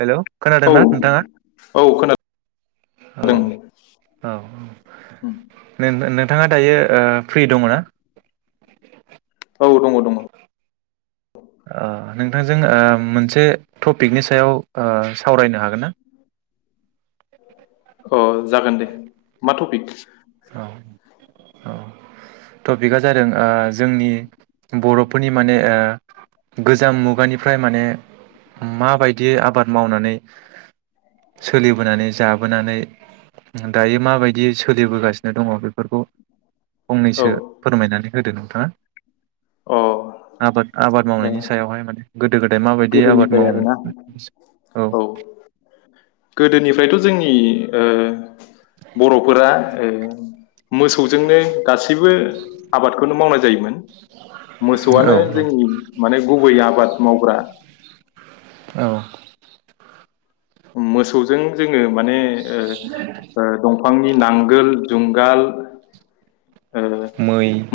Hello औ खोनादोंना नोंथाङा औ खोनादों दे। औ उम, औ नोंथाङा दायो। ओ फ्रि दङ ना औ दङ दङ। अ नों नोंथांजों ओ मोनसे टपिकनि सायाव ओ सावरायनो हागोन ना? अ जागोन दे मा टपिक? औ औ टपिकआ जादों ओ जोंनि बर'फोरनि माने ओ गोजाम मुगानिफ्राय माने माबायदि आबाद मावनानै सोलिबोनानै जाबोनानै दायो माबायदि सोलिबोगासिनो दङ बेफोरखौ औ फंनैसो फोरमायनानै होदो नोंथाङा अ आबाद आबाद ए, मावनायनि सायावहाय माने गोदो गोदाय माबायदि आबाद गोदोनिफ्राय आरोना मावोमोन औ गोदोनिफ्रायथ' जोंनि ओ बर'फोरा मोसौजोंनो गासैबो आबादखौनो मावनाय जायोमोन औ मै औ मोसौआनो जोंनि माने गुबै आबाद मावग्रा औ [inaudible] मोसौजों जों जोङो माने दंफां दफांनि नांगोल जुंगाल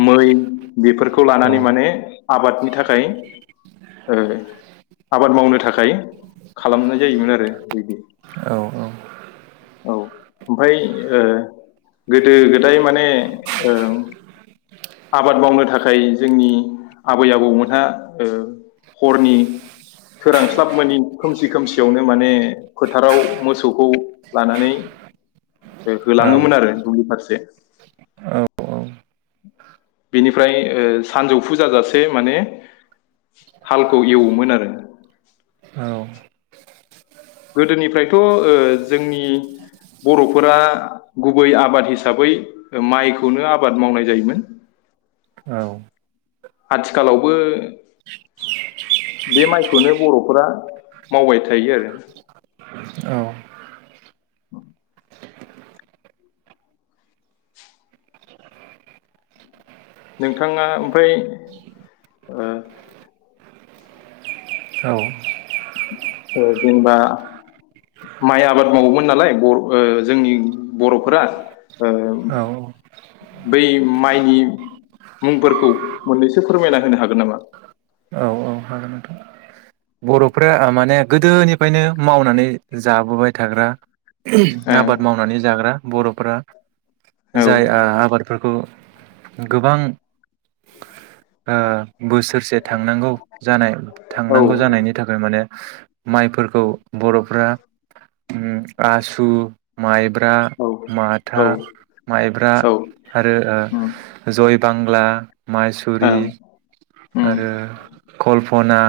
मै बेफोरखौ लानानै माने आबादनि थाखाय आबाद मावनो थाखाय खालामनाय जायोमोन आरो। बिदि औ औ ओमफाय गोदो गोदाय माने आबाद मावनो थाखाय जोंनि आबै आबौमोनहा हरनि सोरांस्लाब मोनि खोमसि खोमसियावनो माने फोथाराव मोसौखौ लानानै होलाङोमोन आरो दुब्लि फारसे बिनिफ्राय सानजौफु जाजासे माने हालखौ एवोमोन आरो गोदोनिफ्रायथ' जोंनि बर'फोरा गुबै आबाद हिसाबै माइखौनो आबाद मावनाय जायोमोन आथिखालावबो बे माइखौनो बर'फोरा मावबाय थायो आरो [inaudible] औ नोंथाङा ओमफ्राय औ जेनेबा माइ आबाद मावोमोन नालाय बर' जोंनि बर'फोरा औ बै माइनि मुंफोरखौ मोननैसो फोरमायना होनो हागोन नामा बरथ'फ्रा माने गोदोनिफ्रायनो मावनानै जाबोबाय थाग्रा आबाद ओ मावनानै जाग्रा बर'फोरा जाय आबादफोरखौ गोबां बोसोरसे थांनांगौ जानाय औ थांनांगौ जानायनि थाखाय माने माइफोरखौ बर' आसु माइब्रा औ औ माथा माइब्रा औ ओं आरो जय बांला माइसुरि ओं ओम आरो कल्पना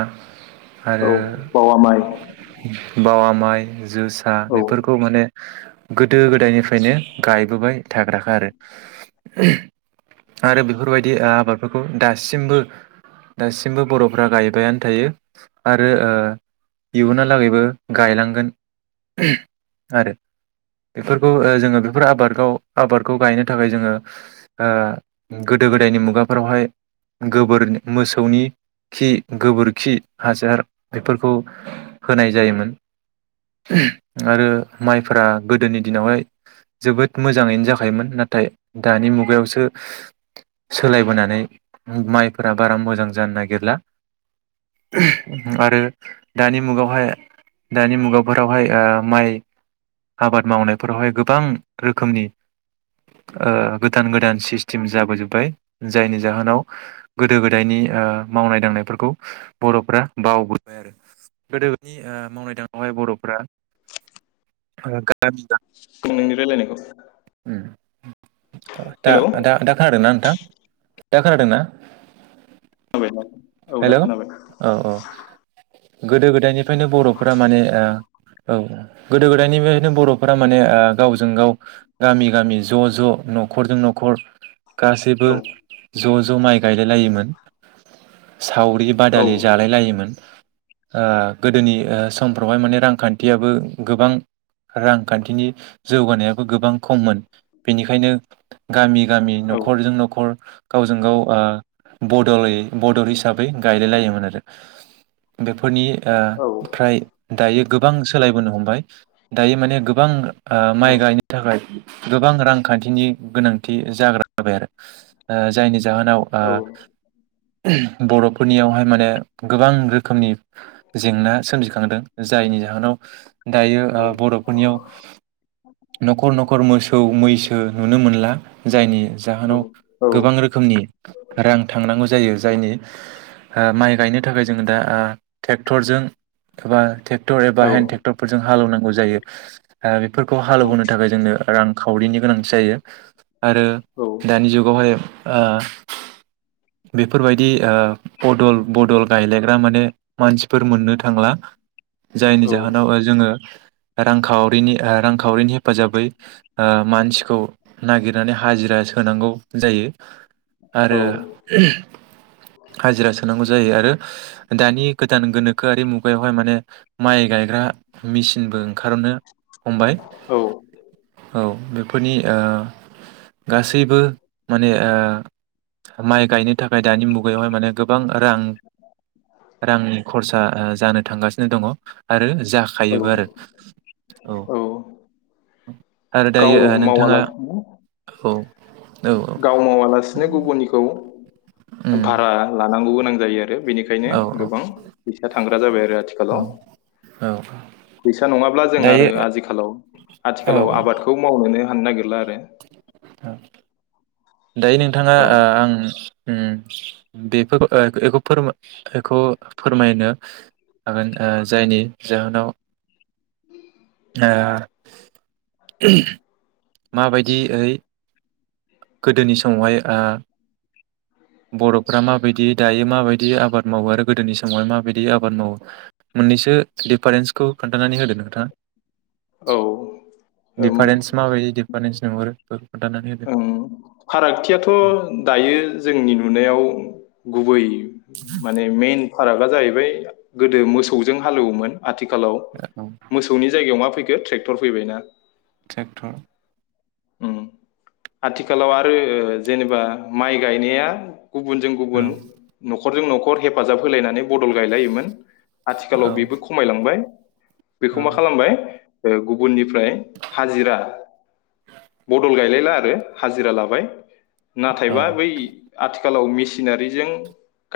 औ आरो बावा माइ बावा माइ होनो जोसा औ बेफोरखौ माने गोदो गोदायनिफ्रायनो गायबोबाय थाग्राखा आरो आरो बेफोरबायदि आबादफोरखौ दासिमबो दासिमबो बर'फोरा गायबायानो थायो। आरो इयहालागैबो गायलांगोन आरो बेफोरखौ जोङो बेफोर आबादखौ आबादखौ गायनो थाखाय जोङो ओ गोदो गोदायनि मुगाफोरावहाय गोबोर मोसौनि खि गोबोरखि हासार बेफोरखौ होनाय जायोमोन आरो माइफोरा गोदोनि दिनावहाय जोबोद मोजाङैनो जाखायोमोन नाथाय दानि मुगायावसो सोलायबोनानै माइफोरा बारा मोजां जानो नागिरला आरो दानि मुगायावहाय दानि मुगाफोरावहाय ओ माइ आबाद मावनायफोरावहाय गोबां रोखोमनि ओ गोदान गोदान सिस्टेम जाबोजोब्बाय जायनि जाहोनाव गोदो गोदायनि मावनाय दांनायफोरखौ बर'फ्रा बावबोबाय आरो गोदोनि ओ मावनाय दांनायावहाय बर'फ्रा [unintelligible] [unintelligible] नोंनि रायलायनायखौ दा हेलौ दा दा खोनादों ना नोंथां? दा खोनादोंना? औ दा हेलौ खोनाबाय। औ औ गोदो गोदायनिफ्रायनो बर'फोरा माने ओ औ गोदो गोदायनिफ्रायनो बर'फोरा माने ओ गावजों गाव गामि गामि ज' ज' न'खरजों न'खर गासैबो औ ज' ज' माइ गायलाय लायोमोन सावरि औ बादालि जालाय लायोमोन ओ गोदोनि समफ्रावहाय माने रांखान्थियाबो गोबां रांखान्थिनि जौगानायाबो गोबां खममोन बेनिखायनो गामि गामि औ न'खरजों न'खर गावजों गाव ओ बद'लै बदल हिसाबै गायलाय लायोमोन आरो बेफोरनि ओ औ ओमफ्राय दायो गोबां सोलायबोनो हमबाय दायो माने गोबां ओ माइ गायनो थाखाय। गोबां रांखान्थिनि गोनांथि जाग्रा जाबाय आरो ओ जायनि जाहोनाव ओ औ बर'फ फोरनियावहाय माने गोबां रोखोमनि जेंना सोमजिखांदों जायनि जाहोनाव दायो ओ बर'फोरनियाव न'खर न'खर मोसौ मैसो नुनो मोनला जायनि जाहोनाव गोबां रोखोमनि रां थांनांगौ जायो जायनि माइ गायनो थाखाय जोङो दा ट्रेक्टरजों एबा ट्रेक्टर एबा हेन्ड औ ट्रेक्टरफोरजों हालेवनांगौ जायो बेफोरखौ हालेवबोनो थाखाय जोंनो रांखावरिनि गोनांथि जायो आरो दानि जुगावहाय ओ बेफोरबायदि ओ बदल बदल गायलायग्रा माने मानसिफोर मोननो थांला जायनि जाहोनाव ओ जोङो रांखावरिनि रांखावरिनि हेफाजाबै ओ मानसिखौ नागिरनानै हाजिरा सोनांगौ जायो आरो हाजिरा सोनांगौ जायो आरो दानि गोदान गोनोखोआरि मुगायावहाय माने माइ गायग्रा मेसिनबो ओंखारनो हमबाय। औ औ बेफोरनि ओ गासैबो माने ओ माइ गायनो थाखाय दानि मुगायावहाय माने गोबां रां रांनि खरसा जानो थांगासिनो दङ आरो जाखायोबो आरो औ उम गाव मावालासिनो औ औ औ गाव मावालासिनो गुबुननिखौ उम भारा लानांगौमोन गोनां जायो आरो बेनिखायनो औ गोबां फैसा थांग्रा जाबाय आरो आथिखालाव औ औ औ फैसा नङाब्ला जों दायो आरो आखालाव औ आथिखालाव आबाद मावनोनो हानोनो नागिरला आरो औ दायो नोंथाङा औ आं बेफोरखौ बेखौ बेखौ फोरमायनो हागोन जायनि जाहोनाव उम आ माबायदि ओइ गोदोनि समावहाय बर'फ्रा माबायदि दायो माबायदि आबाद मावो आरो गोदोनि समावहाय माबायदि आबाद मावो मोननैसो दिफारेन्सखौ खोनथानो होदो नोंथाङा औ ओम दिफारेन्स माबायदि दिफारेन्स लिंहरो बेफोरखौ खोन्थानानै होदो फारागथियाथ' दायो जोंनि नुनायाव गुबै माने मेन फारागा जाहैबाय गोदो मोसौजों हालेवोमोन आथिखालाव औ मोसौनि जायगायाव मा फैगोन ट्रेक्टर फैबाय ना ट्रेक्टर उम आथिखालाव आरो जेनेबा माइ गायनाया गुबुनजों औ गुबुन न'खरजों न'खर हेफाजाब होलायनानै बदल गायलायोमोन औ आथिखालाव बेबो खमायलांबाय बेखौ औ मा खालामबाय गुबुननिफ्राय हाजिरा बदल गायलाय आरो हाजिरा लाबाय औ नाथायबा बै आथिखालाव मिस मिसिनारिजों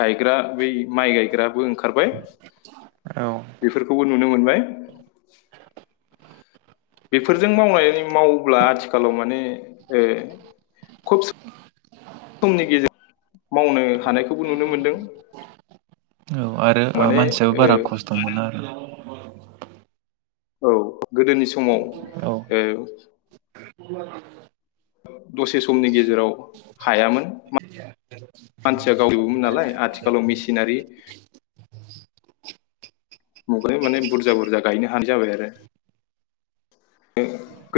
गायग्रा बै माइ गायग्राबो ओं ओंखारबाय बेफोरखौबो नुनो मोनबाय [inaudible] बेफोरजों मावनाय मावोब्ला आथिखालाव माने खुब समनि गेजेरजों मावनो हानायखौबो नुनो मोनदों औ आरो माने मानसियाबो बारा ओ खस्थ' मोना आरो औ औ गोदोनि समाव औ [inaudible] दसे समनि गेजेराव हायामोन मान सिया गावजोबोमोन नालाय आथिखालाव मेसिनारि मुगानि माने बुरजा बुरजा गायनो हानाय जाबाय आरो ओ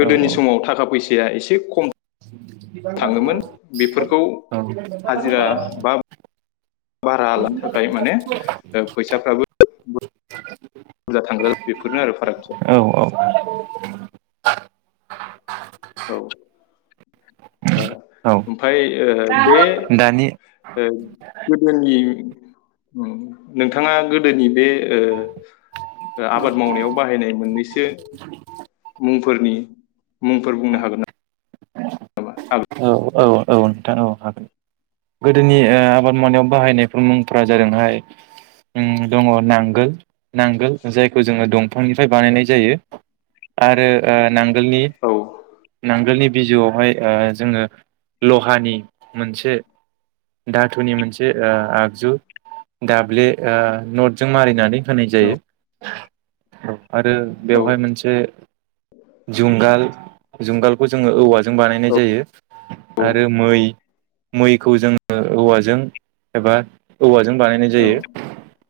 गोदोनि समाव थाखा फैस साया एसे खम थाङोमोन बेफोरखौ हाजिरा बा भारा लानो थाखाय माने ओ फैसाफ्राबो औ बुरजा थांग्रा बेफोरनो आरो औ फारागथिया [inaudible] औ अ औ ओमफाय ओ बे दानि गोदोनि उम नोंथाङा गोदोनि बे ओ आबाद मावनायाव बाहायनाय मोननैसो मुंफोरनि मुं फोर बुंनो हागोन ना [inaudible] हागोन। औ औ औ नोंथां औ हागोन गोदोनि ओ आबाद मावनायाव बाहायनायफोर मुंफोरा जादोंहाय उम दङ नांगोल नांगोल जायखौ जोङो दंफांनिफ्राय बानायनाय जायो आरो ओ नां गोल ‌नि औ नांगोलनि बिजौआवहाय ओ जोङो लहानि मोनसे दाथुनि मोनसे ओ आगजु दाब्ले ओ नथजों मारिनानै होनाय औ जायो आरो औ बेवहाय मोनसे जुंगाल जुंगालखौ जोङो औवाजों बानायनाय जायो आरो मै मैखौ जोङो औवाजों एबा औवा जों बानायनाय औ जायो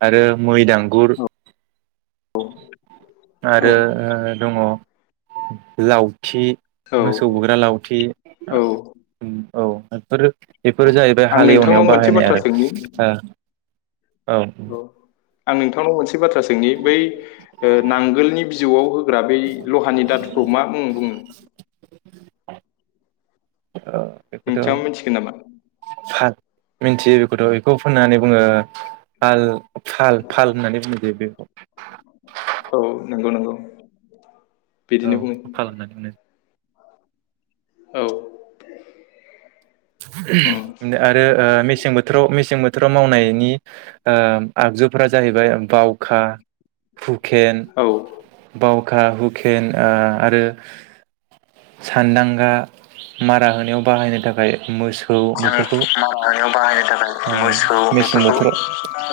आरो मै दांगुर औ आरो ओ दङ लाव थि औ मोसौ औ बुग्रा लाव थि औ औ इफोरो बेफोर जाहैबाय आं हाल नोंथांनाव एवनायाव मोनसे बाहायनाय बाथ्रा आरो सोंनि ओ औ आं नोंथांनाव मोनसे बाथ्रा सोंनि बै ओ नांगोलनि बिजौआव होग्रा बै लहानि दाथुखौ मा मुं बुंङो औ नोंथाङा मिथिगोन नामा बेखौथ' सान मिथियो बेखौथ' बेखौ होननानै बुङो फाल फाल फाल होननानै बुङो बे बेखौ औ नंगौ नंगौ औ बिदिनो बुङो बेखौ खालामनानै मो औ उम आरो ओ मेसें बोथोराव मेसें बोथोर फोराव मावनायनि ओ आगजुफोरा जाहैबाय बावखा हुकेन औ बाव खा हुकेन ओ आरो सानदांगा मारा होनायाव बाहायनो थाखाय मो जों मारा होनायाव बाहायनो थाखाय मोसौ मेसें बेफोरखौ बोथोराव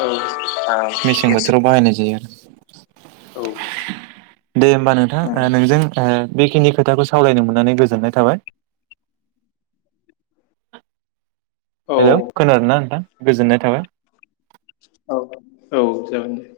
औ मेसें मेचिन बोथोराव बाहायनाय जायो आरो औ दे होमबा नोंथां उम ओ नोंजों ओ बेखिनि खोथाखौ सावरायनो मोननानै गोजोननाय थाबाय औ हेलौ खोनादों ना नोंथां गोजोननाय थाबाय औ औ जागोन दे